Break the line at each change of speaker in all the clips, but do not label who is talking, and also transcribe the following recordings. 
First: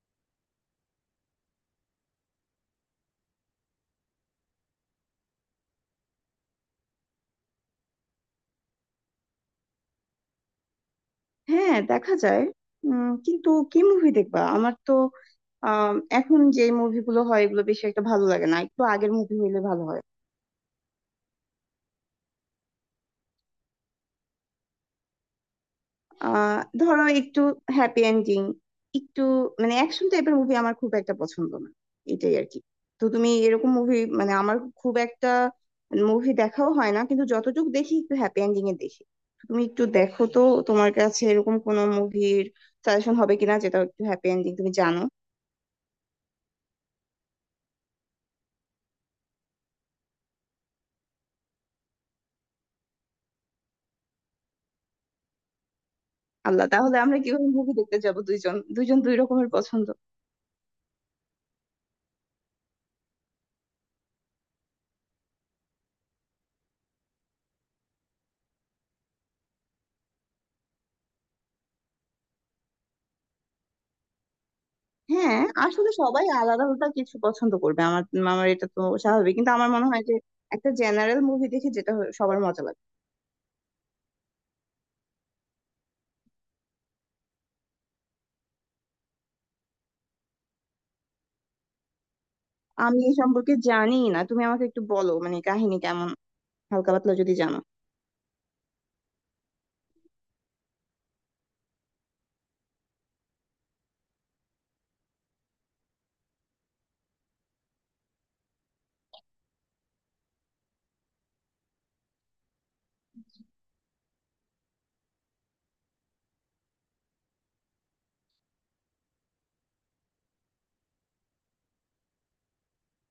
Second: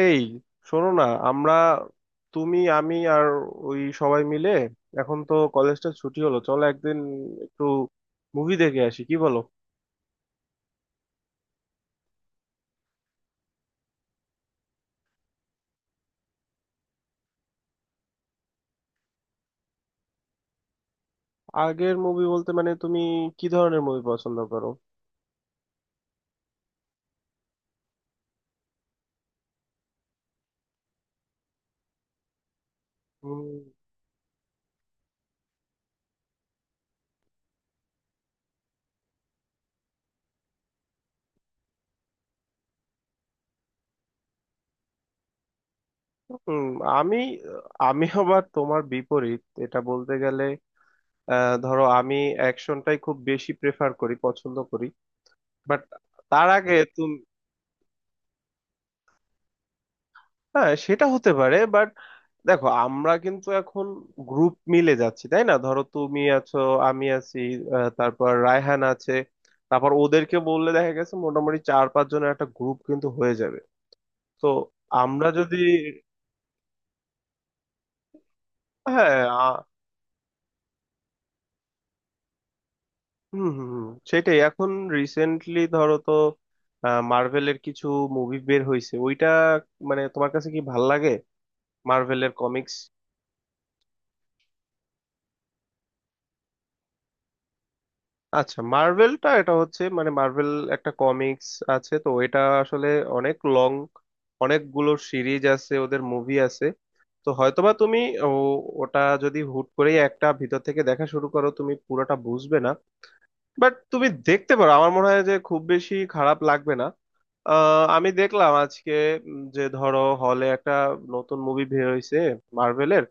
এই, শোনো না। আমরা তুমি আমি আর ওই সবাই মিলে, এখন তো কলেজটা ছুটি হলো, চলো একদিন একটু মুভি দেখে আসি, কি বলো?
হ্যাঁ, দেখা যায়। কিন্তু কি মুভি দেখবা? আমার তো আম, এখন যে মুভিগুলো হয় এগুলো বেশি একটা ভালো লাগে না, একটু আগের মুভি হইলে ভালো হয়।
আগের মুভি বলতে মানে তুমি কি ধরনের মুভি পছন্দ করো?
ধরো, একটু হ্যাপি এন্ডিং, একটু মানে অ্যাকশন টাইপের মুভি আমার খুব একটা পছন্দ না, এটাই আর কি। তো তুমি
উম,
এরকম মুভি মানে আমার খুব একটা মুভি দেখাও হয় না, কিন্তু যতটুকু দেখি একটু হ্যাপি এন্ডিং এ দেখি। তুমি একটু দেখো তো, তোমার কাছে এরকম কোনো মুভির সাজেশন হবে কিনা, যেটা একটু হ্যাপি এন্ডিং, তুমি জানো।
উম, আমি আমি আবার তোমার বিপরীত এটা বলতে গেলে। ধরো আমি অ্যাকশনটাই খুব বেশি প্রেফার করি, পছন্দ করি। বাট তার
আল্লাহ,
আগে
তাহলে
তুমি।
আমরা কিভাবে মুভি দেখতে যাব? দুইজন দুইজন দুই রকমের পছন্দ।
হ্যাঁ, সেটা হতে পারে, বাট দেখো, আমরা কিন্তু এখন গ্রুপ মিলে যাচ্ছি, তাই না? ধরো তুমি আছো, আমি আছি, তারপর রায়হান আছে, তারপর ওদেরকে বললে দেখা গেছে মোটামুটি চার পাঁচ জনের একটা গ্রুপ কিন্তু হয়ে যাবে। তো আমরা
হ্যাঁ,
যদি
আসলে সবাই আলাদা আলাদা কিছু পছন্দ করবে, আমার আমার এটা তো
হ্যাঁ
স্বাভাবিক, কিন্তু
আ-
আমার মনে হয় যে একটা জেনারেল মুভি দেখে, যেটা হয় সবার মজা লাগে।
হুম হুম হুম, সেটাই এখন। রিসেন্টলি ধরো তো মার্ভেলের কিছু মুভি বের হয়েছে, ওইটা মানে তোমার কাছে কি ভাল লাগে মার্ভেলের কমিক্স?
আমি এই সম্পর্কে জানি না, তুমি আমাকে একটু বলো মানে কাহিনী কেমন, হালকা পাতলা যদি জানো।
আচ্ছা, মার্ভেলটা হচ্ছে মানে মার্ভেল একটা কমিক্স আছে তো, এটা আসলে অনেক লং, অনেকগুলো সিরিজ আছে, ওদের মুভি আছে। তো হয়তোবা তুমি ও ওটা যদি হুট করেই একটা ভিতর থেকে দেখা শুরু করো, তুমি পুরোটা বুঝবে না। বাট তুমি দেখতে পারো, আমার মনে হয় যে খুব বেশি খারাপ লাগবে না। আমি দেখলাম আজকে যে ধরো হলে একটা নতুন মুভি বের হয়েছে মার্ভেলের,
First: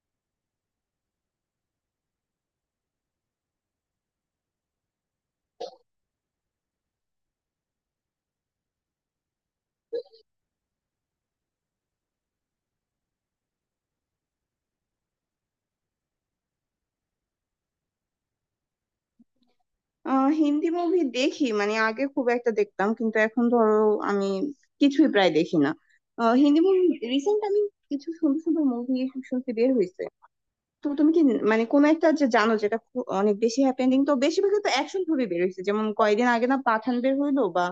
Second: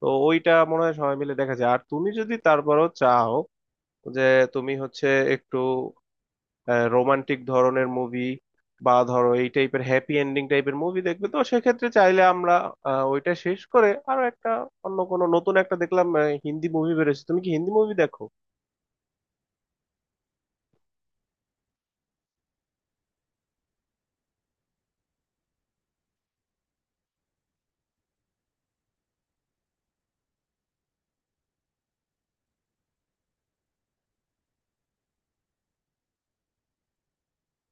তো ওইটা মনে হয় সবাই মিলে দেখা যায়। আর তুমি যদি তারপরও চাও যে তুমি হচ্ছে একটু রোমান্টিক ধরনের মুভি বা ধরো এই টাইপের হ্যাপি এন্ডিং টাইপের মুভি দেখবে, তো সেক্ষেত্রে চাইলে আমরা ওইটা শেষ করে আরো একটা অন্য কোনো নতুন একটা দেখলাম। হিন্দি মুভি বেরোছে, তুমি কি হিন্দি মুভি দেখো?
হিন্দি মুভি দেখি, মানে আগে খুব একটা দেখতাম কিন্তু এখন ধরো আমি কিছুই প্রায় দেখি না। হিন্দি মুভি রিসেন্ট আমি কিছু সুন্দর সুন্দর মুভি শুনতে বের হয়েছে। তো তুমি কি মানে কোন একটা, যে জানো, যেটা অনেক বেশি হ্যাপেনিং? তো বেশিরভাগই তো অ্যাকশন মুভি বের হয়েছে, যেমন কয়েকদিন আগে না পাঠান বের হইলো, বা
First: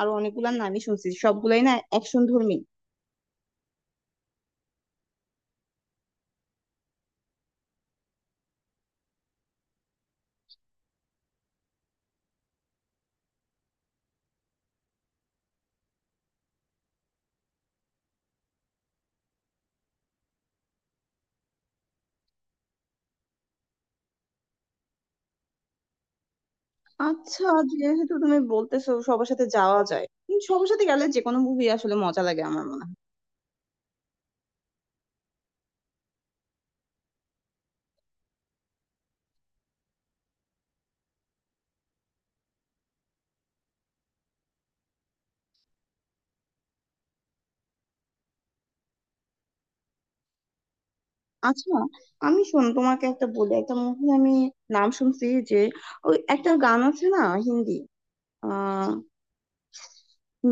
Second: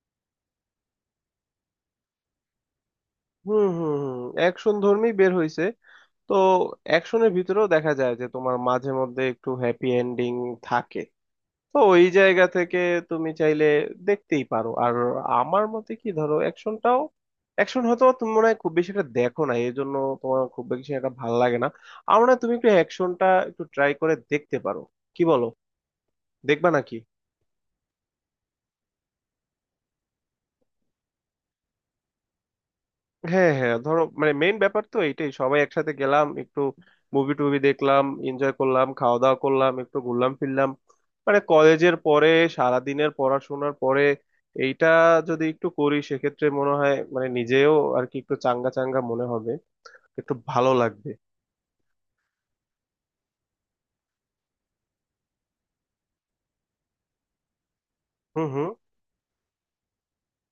আরো অনেকগুলা নামই শুনছি, সবগুলাই না অ্যাকশন ধর্মী।
হুম হুম হুম, অ্যাকশন ধর্মী বের হয়েছে। তো অ্যাকশনের ভিতরেও দেখা যায় যে তোমার মাঝে মধ্যে একটু হ্যাপি এন্ডিং থাকে। তো ওই জায়গা থেকে তুমি চাইলে দেখতেই পারো। আর আমার মতে কি, ধরো অ্যাকশনটাও, অ্যাকশন হয়তো তুমি মনে হয় খুব বেশি একটা দেখো না, এই জন্য তোমার খুব বেশি একটা ভালো লাগে না। আমার মনে হয় তুমি একটু অ্যাকশনটা একটু ট্রাই করে দেখতে পারো, কি বলো? দেখবা নাকি?
আচ্ছা, যেহেতু তুমি বলতেছো সবার সাথে যাওয়া যায়, সবার সাথে গেলে যে কোনো মুভি আসলে মজা লাগে আমার মনে হয়।
হ্যাঁ হ্যাঁ, ধরো মানে মেইন ব্যাপার তো এইটাই, সবাই একসাথে গেলাম, একটু মুভি টুভি দেখলাম, এনজয় করলাম, খাওয়া দাওয়া করলাম, একটু ঘুরলাম ফিরলাম। মানে কলেজের পরে, সারাদিনের পড়াশোনার পরে, এইটা যদি একটু করি সেক্ষেত্রে মনে হয় মানে নিজেও আর কি একটু চাঙ্গা চাঙ্গা মনে হবে, একটু ভালো লাগবে।
আচ্ছা আমি শোন, তোমাকে একটা বলি, একটা মুভি আমি নাম শুনছি, যে ওই একটা গান আছে না হিন্দি,
হুম হুম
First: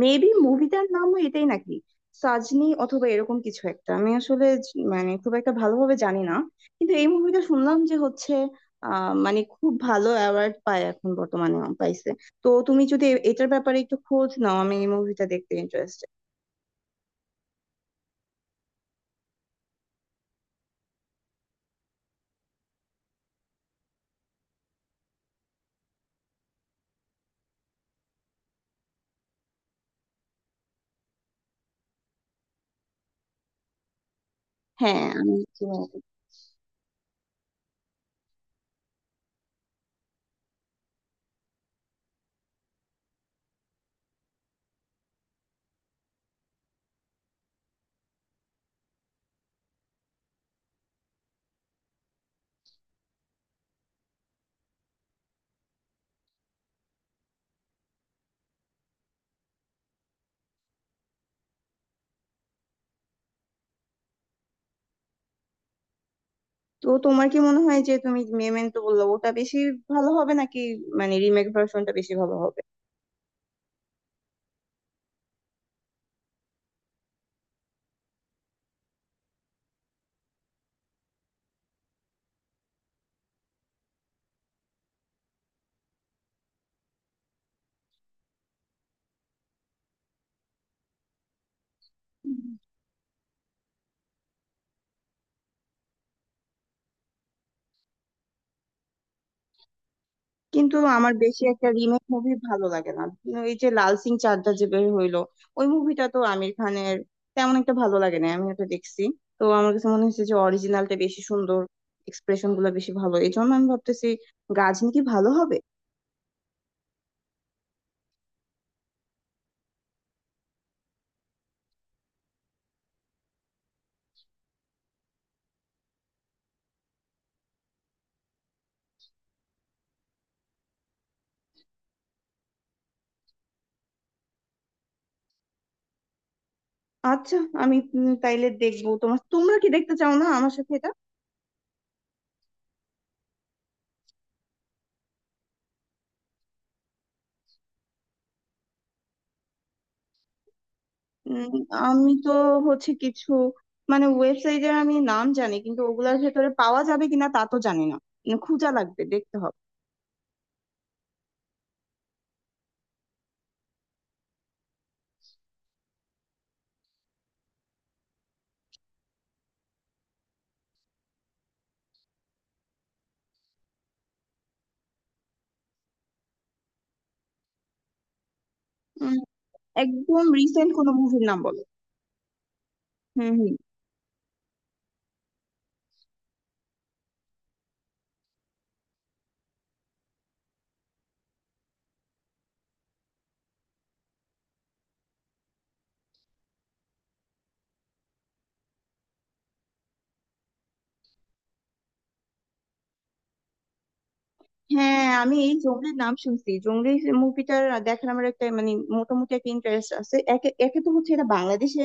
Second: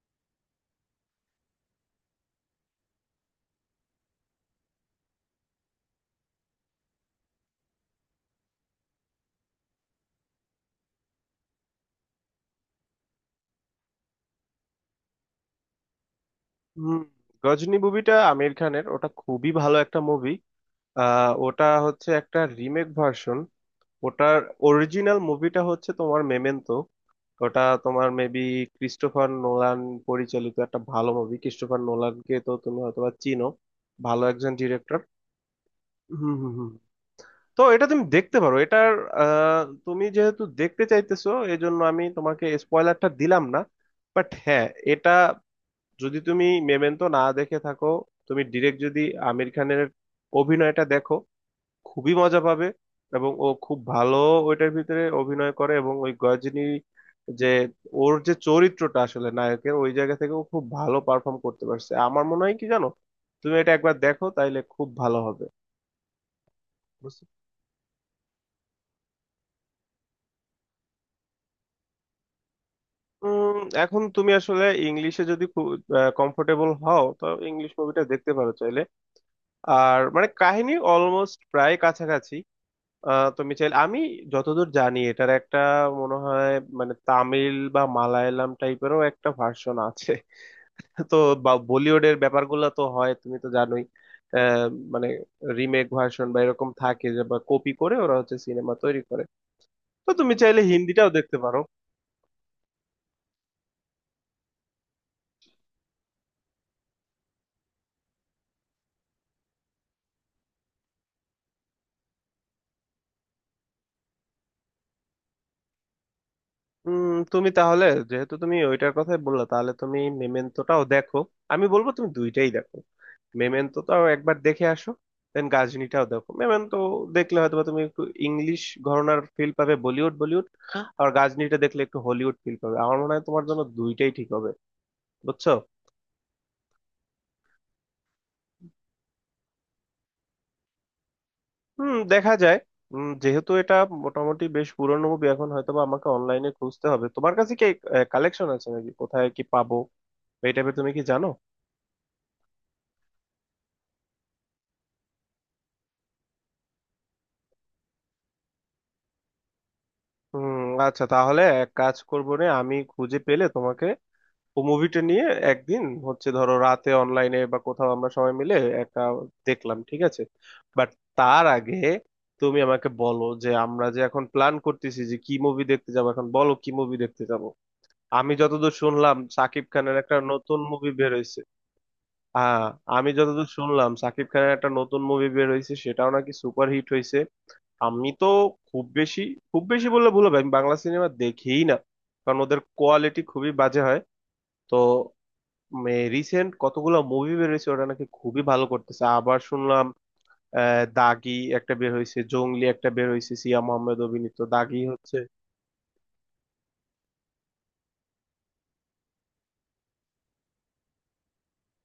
মেবি মুভিটার নামও এটাই নাকি সাজনি অথবা এরকম কিছু একটা, আমি আসলে মানে খুব একটা ভালোভাবে জানি না, কিন্তু এই মুভিটা শুনলাম যে হচ্ছে মানে খুব ভালো অ্যাওয়ার্ড পায় এখন বর্তমানে, পাইছে। তো তুমি যদি এটার ব্যাপারে একটু খোঁজ নাও, আমি এই মুভিটা দেখতে ইন্টারেস্টেড।
হুম, গজনী মুভিটা আমির খানের, ওটা খুবই ভালো একটা মুভি। আহ, ওটা হচ্ছে একটা রিমেক ভার্সন। ওটার অরিজিনাল মুভিটা হচ্ছে তোমার মেমেন্টো। ওটা তোমার মেবি ক্রিস্টোফার নোলান পরিচালিত একটা ভালো মুভি। ক্রিস্টোফার নোলানকে তো তুমি হয়তোবা চিনো, ভালো একজন ডিরেক্টর।
হ্যাঁ, আমি চিনি এটা।
হুম হুম হুম। তো এটা তুমি দেখতে পারো। এটার আহ, তুমি যেহেতু দেখতে চাইতেছো, এজন্য আমি তোমাকে স্পয়লারটা দিলাম না। বাট হ্যাঁ, এটা যদি তুমি মেমেন্টো না দেখে থাকো, তুমি ডিরেক্ট যদি আমির খানের অভিনয়টা দেখো, খুবই মজা পাবে। এবং ও খুব ভালো ওইটার ভিতরে অভিনয় করে। এবং ওই গজনী, যে ওর যে চরিত্রটা আসলে নায়কের ওই জায়গা থেকে, ও খুব ভালো পারফর্ম করতে পারছে। আমার মনে হয় কি জানো, তুমি এটা একবার দেখো, তাইলে খুব ভালো হবে।
তো তোমার
বুঝতে-
কি মনে হয় যে, তুমি মেমেন্টো বললো, ওটা বেশি ভালো হবে নাকি মানে রিমেক ভার্সনটা বেশি ভালো হবে?
উম, এখন তুমি আসলে ইংলিশে যদি খুব কমফোর্টেবল হও তো ইংলিশ মুভিটা দেখতে পারো চাইলে। আর মানে কাহিনী অলমোস্ট প্রায় কাছাকাছি। আহ, তুমি চাইলে আমি যতদূর জানি এটার একটা মনে হয় মানে তামিল বা মালায়ালাম টাইপেরও একটা ভার্সন আছে। তো বা বলিউডের ব্যাপারগুলো তো হয়, তুমি তো জানোই। আহ, মানে রিমেক ভার্সন বা এরকম থাকে, যে বা কপি করে ওরা হচ্ছে সিনেমা তৈরি করে। তো তুমি চাইলে
কিন্তু
হিন্দিটাও
আমার
দেখতে
বেশি
পারো।
একটা রিমেক মুভি ভালো লাগে না, কিন্তু এই যে লাল সিং চাড্ডা যে বের হইলো, ওই মুভিটা তো আমির খানের, তেমন একটা ভালো লাগে না, আমি ওটা দেখছি। তো আমার কাছে মনে হচ্ছে যে অরিজিনালটা বেশি সুন্দর, এক্সপ্রেশন গুলো বেশি ভালো, এই জন্য আমি ভাবতেছি গাজনি কি ভালো হবে।
উম, তুমি তাহলে যেহেতু তুমি ওইটার কথাই বললা, তাহলে তুমি মেমেন্টোটাও দেখো। আমি বলবো তুমি দুইটাই দেখো। মেমেন্টোটাও একবার দেখে আসো, দেন গাজনিটাও দেখো। মেমেন্টো দেখলে হয়তো বা তুমি একটু ইংলিশ ঘরানার ফিল পাবে, বলিউড বলিউড আর গাজনিটা দেখলে একটু হলিউড ফিল পাবে। আমার মনে হয় তোমার জন্য দুইটাই ঠিক হবে, বুঝছো?
আচ্ছা আমি, তাইলে দেখবো। তোমার তোমরা কি দেখতে চাও না আমার সাথে এটা?
হুম, দেখা যায়। উম, যেহেতু এটা মোটামুটি বেশ পুরনো মুভি, এখন হয়তোবা আমাকে অনলাইনে খুঁজতে হবে। তোমার কাছে কি কালেকশন আছে নাকি, কোথায় কি পাবো এই টাইপের, তুমি কি জানো?
উম, আমি তো হচ্ছে কিছু মানে ওয়েবসাইটে আমি নাম জানি, কিন্তু ওগুলার ভেতরে পাওয়া যাবে কিনা তা তো জানি না। খোঁজা লাগবে, দেখতে হবে।
হুম। আচ্ছা, তাহলে এক কাজ করবো রে, আমি খুঁজে পেলে তোমাকে ও মুভিটা নিয়ে একদিন হচ্ছে ধরো রাতে অনলাইনে বা কোথাও আমরা সবাই মিলে একটা দেখলাম, ঠিক আছে। বাট তার আগে তুমি আমাকে বলো যে আমরা যে এখন প্ল্যান করতেছি যে কি মুভি দেখতে যাবো, এখন বলো কি মুভি দেখতে যাব। আমি যতদূর শুনলাম সাকিব খানের একটা
একদম
নতুন
রিসেন্ট
মুভি
কোনো
বের
মুভির নাম
হয়েছে।
বলো।
হ্যাঁ, আমি
হুম,
যতদূর
হুম।
শুনলাম সাকিব খানের একটা নতুন মুভি বের হয়েছে, সেটাও নাকি সুপার হিট হয়েছে। আমি তো খুব বেশি, বললে ভুল হবে, আমি বাংলা সিনেমা দেখিই না, কারণ ওদের কোয়ালিটি খুবই বাজে হয়। তো রিসেন্ট কতগুলো মুভি বেরোইছে, ওটা নাকি খুবই ভালো করতেছে আবার শুনলাম। আহ, দাগি একটা বের হয়েছে, জংলি একটা বের হয়েছে, সিয়া মোহাম্মদ অভিনীত দাগি
হ্যাঁ
হচ্ছে।
আমি এই জংলির নাম শুনছি, জংলি মুভিটার দেখার আমার একটা মানে মোটামুটি একটা ইন্টারেস্ট আছে। একে একে তো হচ্ছে এটা বাংলাদেশে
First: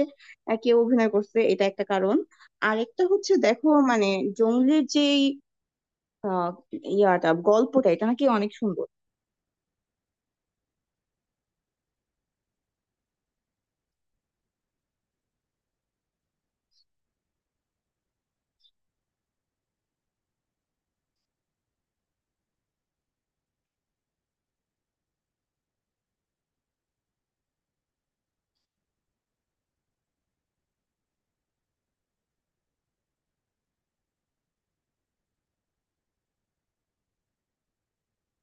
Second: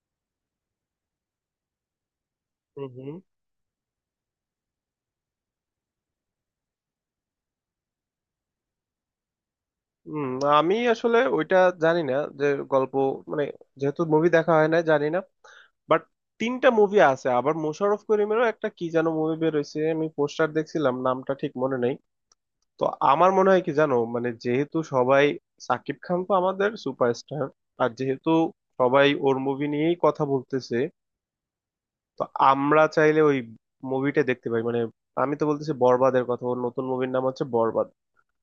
কেউ অভিনয় করছে, এটা একটা কারণ।
হুম
আরেকটা
হুম
হচ্ছে দেখো, মানে জংলির যেই আহ, ইয়াটা গল্পটা, এটা নাকি অনেক সুন্দর।
হুম, আমি আসলে ওইটা জানি না, যে গল্প মানে যেহেতু মুভি দেখা হয় না, জানি না। বাট তিনটা মুভি আছে, আবার মোশাররফ করিমেরও একটা কি যেন মুভি বের হয়েছে, আমি পোস্টার দেখছিলাম, নামটা ঠিক মনে নেই। তো আমার মনে হয় কি জানো মানে যেহেতু সবাই, সাকিব খান তো আমাদের সুপারস্টার, আর যেহেতু সবাই ওর মুভি নিয়েই কথা বলতেছে, তো আমরা চাইলে ওই মুভিটা দেখতে পারি। মানে আমি তো বলতেছি বরবাদের কথা, ওর নতুন মুভির নাম হচ্ছে বরবাদ।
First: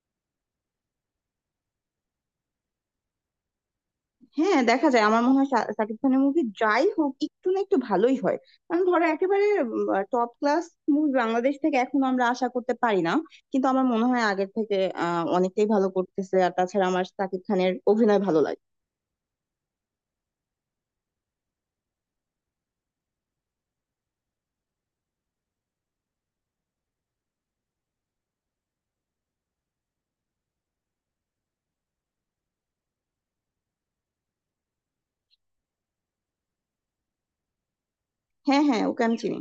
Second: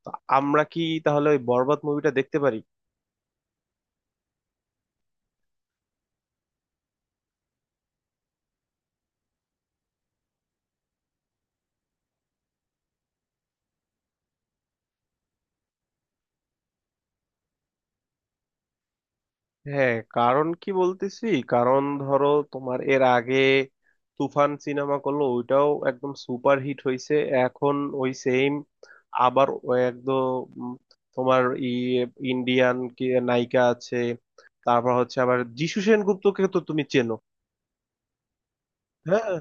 তো আমরা কি তাহলে ওই বরবাদ মুভিটা দেখতে পারি?
হ্যাঁ দেখা যায়, আমার মনে হয় শাকিব খানের মুভি যাই হোক একটু না একটু ভালোই হয়। কারণ ধরো একেবারে টপ ক্লাস মুভি বাংলাদেশ থেকে এখন আমরা আশা করতে পারি না, কিন্তু আমার মনে হয় আগের থেকে অনেকটাই ভালো করতেছে। আর তাছাড়া আমার শাকিব খানের অভিনয় ভালো লাগে।
হ্যাঁ, কারণ কি বলতেছি, কারণ ধরো তোমার এর আগে তুফান সিনেমা করলো, ওইটাও একদম সুপার হিট হয়েছে। এখন ওই সেম আবার ওই একদম উম, তোমার ই ইন্ডিয়ান কি নায়িকা আছে, তারপর হচ্ছে আবার যিশু সেনগুপ্তকে তো তুমি চেনো।
হ্যাঁ হ্যাঁ, ওকে আমি
হ্যাঁ,
চিনি।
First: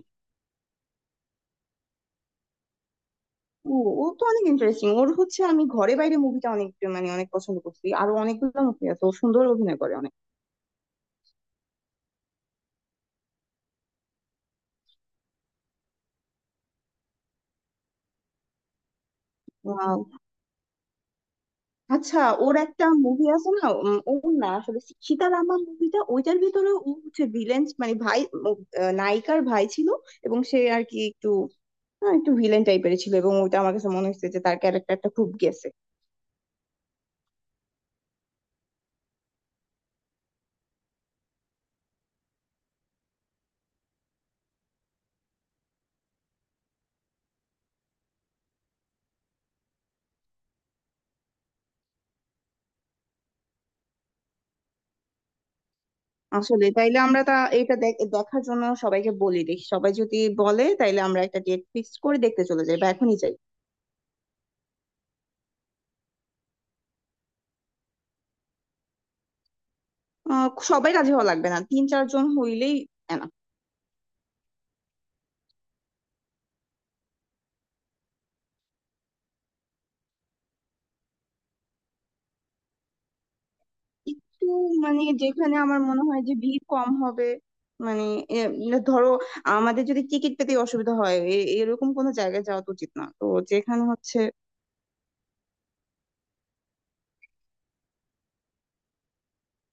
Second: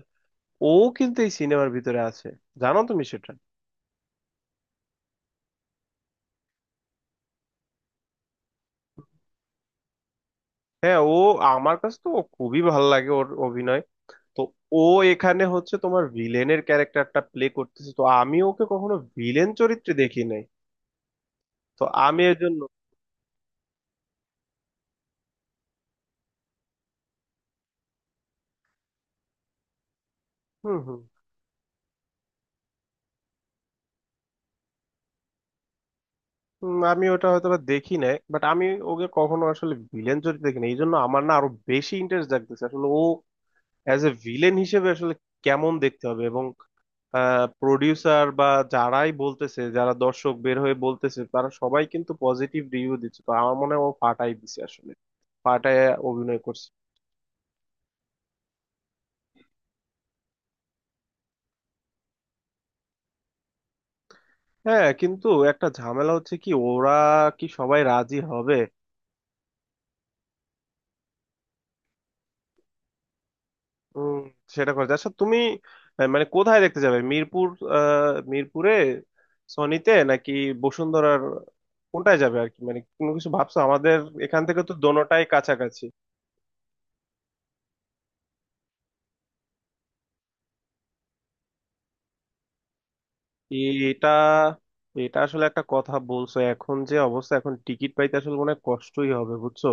ও কিন্তু এই সিনেমার ভিতরে আছে, জানো তুমি সেটা?
ও, ও তো অনেক ইন্টারেস্টিং। ওর হচ্ছে, আমি ঘরে বাইরে মুভিটা অনেক মানে অনেক পছন্দ করছি। আরো অনেকগুলো মুভি আছে, ও সুন্দর অভিনয় করে।
হ্যাঁ, ও আমার কাছে তো ও খুবই ভালো লাগে ওর অভিনয়। তো ও এখানে হচ্ছে তোমার ভিলেনের ক্যারেক্টারটা প্লে করতেছে, তো আমি ওকে কখনো ভিলেন চরিত্রে
অনেক।
দেখি নাই। তো
আচ্ছা
আমি এর
ওর
জন্য
একটা মুভি আছে না, ওর না আসলে সীতারামা মুভিটা, ওইটার ভিতরে ও হচ্ছে ভিলেন মানে ভাই, ও, নায়িকার ভাই ছিল এবং সে
হুম
আর কি
হুম
একটু একটু ভিলেন টাইপের ছিল, এবং ওইটা আমার কাছে মনে হচ্ছে যে তার ক্যারেক্টারটা খুব গেছে।
হুম, আমি ওটা হয়তো বা দেখি নাই, বাট আমি ওকে কখনো আসলে ভিলেন চরিত্রে দেখি নাই, এই জন্য আমার না আরো বেশি ইন্টারেস্ট জাগতেছে আসলে ও অ্যাজ এ ভিলেন হিসেবে আসলে কেমন দেখতে হবে। এবং প্রডিউসার বা যারাই বলতেছে, যারা দর্শক বের হয়ে বলতেছে, তারা সবাই কিন্তু পজিটিভ রিভিউ দিচ্ছে। তো আমার মনে হয় ও ফাটাই দিছে আসলে, ফাটায় অভিনয়
আসলে
করছে।
তাইলে আমরা তা এটা দেখার জন্য সবাইকে বলি, দেখি সবাই যদি বলে, তাইলে আমরা একটা ডেট ফিক্স করে দেখতে চলে যাই বা এখনই যাই।
হ্যাঁ, কিন্তু একটা ঝামেলা হচ্ছে কি, ওরা কি সবাই রাজি হবে?
সবাই রাজি হওয়া লাগবে না, তিন চারজন হইলেই enough।
উম, সেটা করে আচ্ছা তুমি, আহ, মানে কোথায় দেখতে যাবে, মিরপুর? আহ, মিরপুরে সনিতে নাকি বসুন্ধরার, কোনটায় যাবে আর কি, মানে কোনো কিছু ভাবছো? আমাদের এখান
একটু
থেকে তো
মানে
দোনোটাই
যেখানে আমার
কাছাকাছি।
মনে হয় যে ভিড় কম হবে। মানে এ, মানে ধরো আমাদের যদি টিকিট পেতে অসুবিধা হয়, এরকম কোনো জায়গায় যাওয়া তো উচিত না, তো যেখানে
এটা
হচ্ছে।
এটা আসলে একটা কথা বলছো, এখন যে অবস্থা এখন টিকিট পাইতে আসলে মনে হয় কষ্টই হবে, বুঝছো?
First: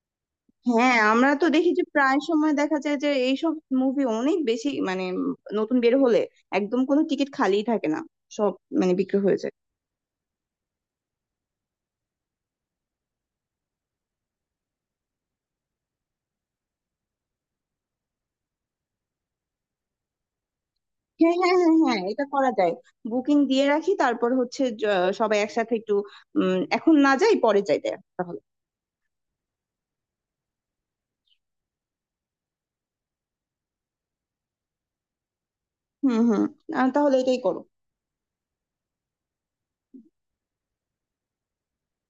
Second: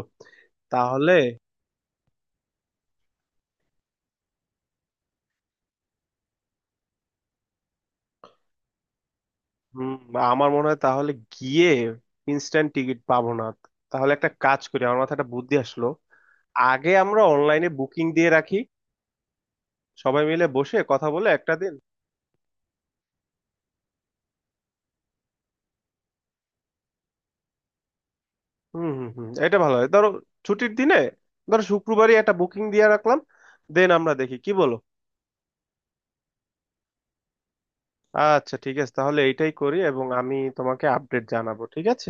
হ্যাঁ,
তাহলে
আমরা তো দেখি যে প্রায় সময় দেখা যায় যে এইসব মুভি অনেক বেশি মানে নতুন বের হলে একদম কোনো টিকিট খালিই থাকে না, সব মানে বিক্রি হয়ে যায়।
হুম, আমার মনে হয় তাহলে গিয়ে ইনস্ট্যান্ট টিকিট পাবো না। তাহলে একটা কাজ করি, আমার মাথায় একটা বুদ্ধি আসলো, আগে আমরা অনলাইনে বুকিং দিয়ে রাখি সবাই মিলে বসে কথা বলে
হ্যাঁ
একটা
হ্যাঁ
দিন।
হ্যাঁ হ্যাঁ, এটা করা যায়। বুকিং দিয়ে রাখি, তারপর হচ্ছে সবাই একসাথে একটু এখন না যাই পরে যাই দেখ তাহলে।
হুম হুম হুম, এটা ভালো হয়। ধরো ছুটির দিনে, ধরো শুক্রবারই একটা বুকিং দিয়ে রাখলাম, দেন আমরা দেখি, কি বলো?
হুম হুম। তাহলে এটাই করো।
আচ্ছা, ঠিক আছে, তাহলে এইটাই করি, এবং আমি তোমাকে আপডেট জানাবো, ঠিক আছে।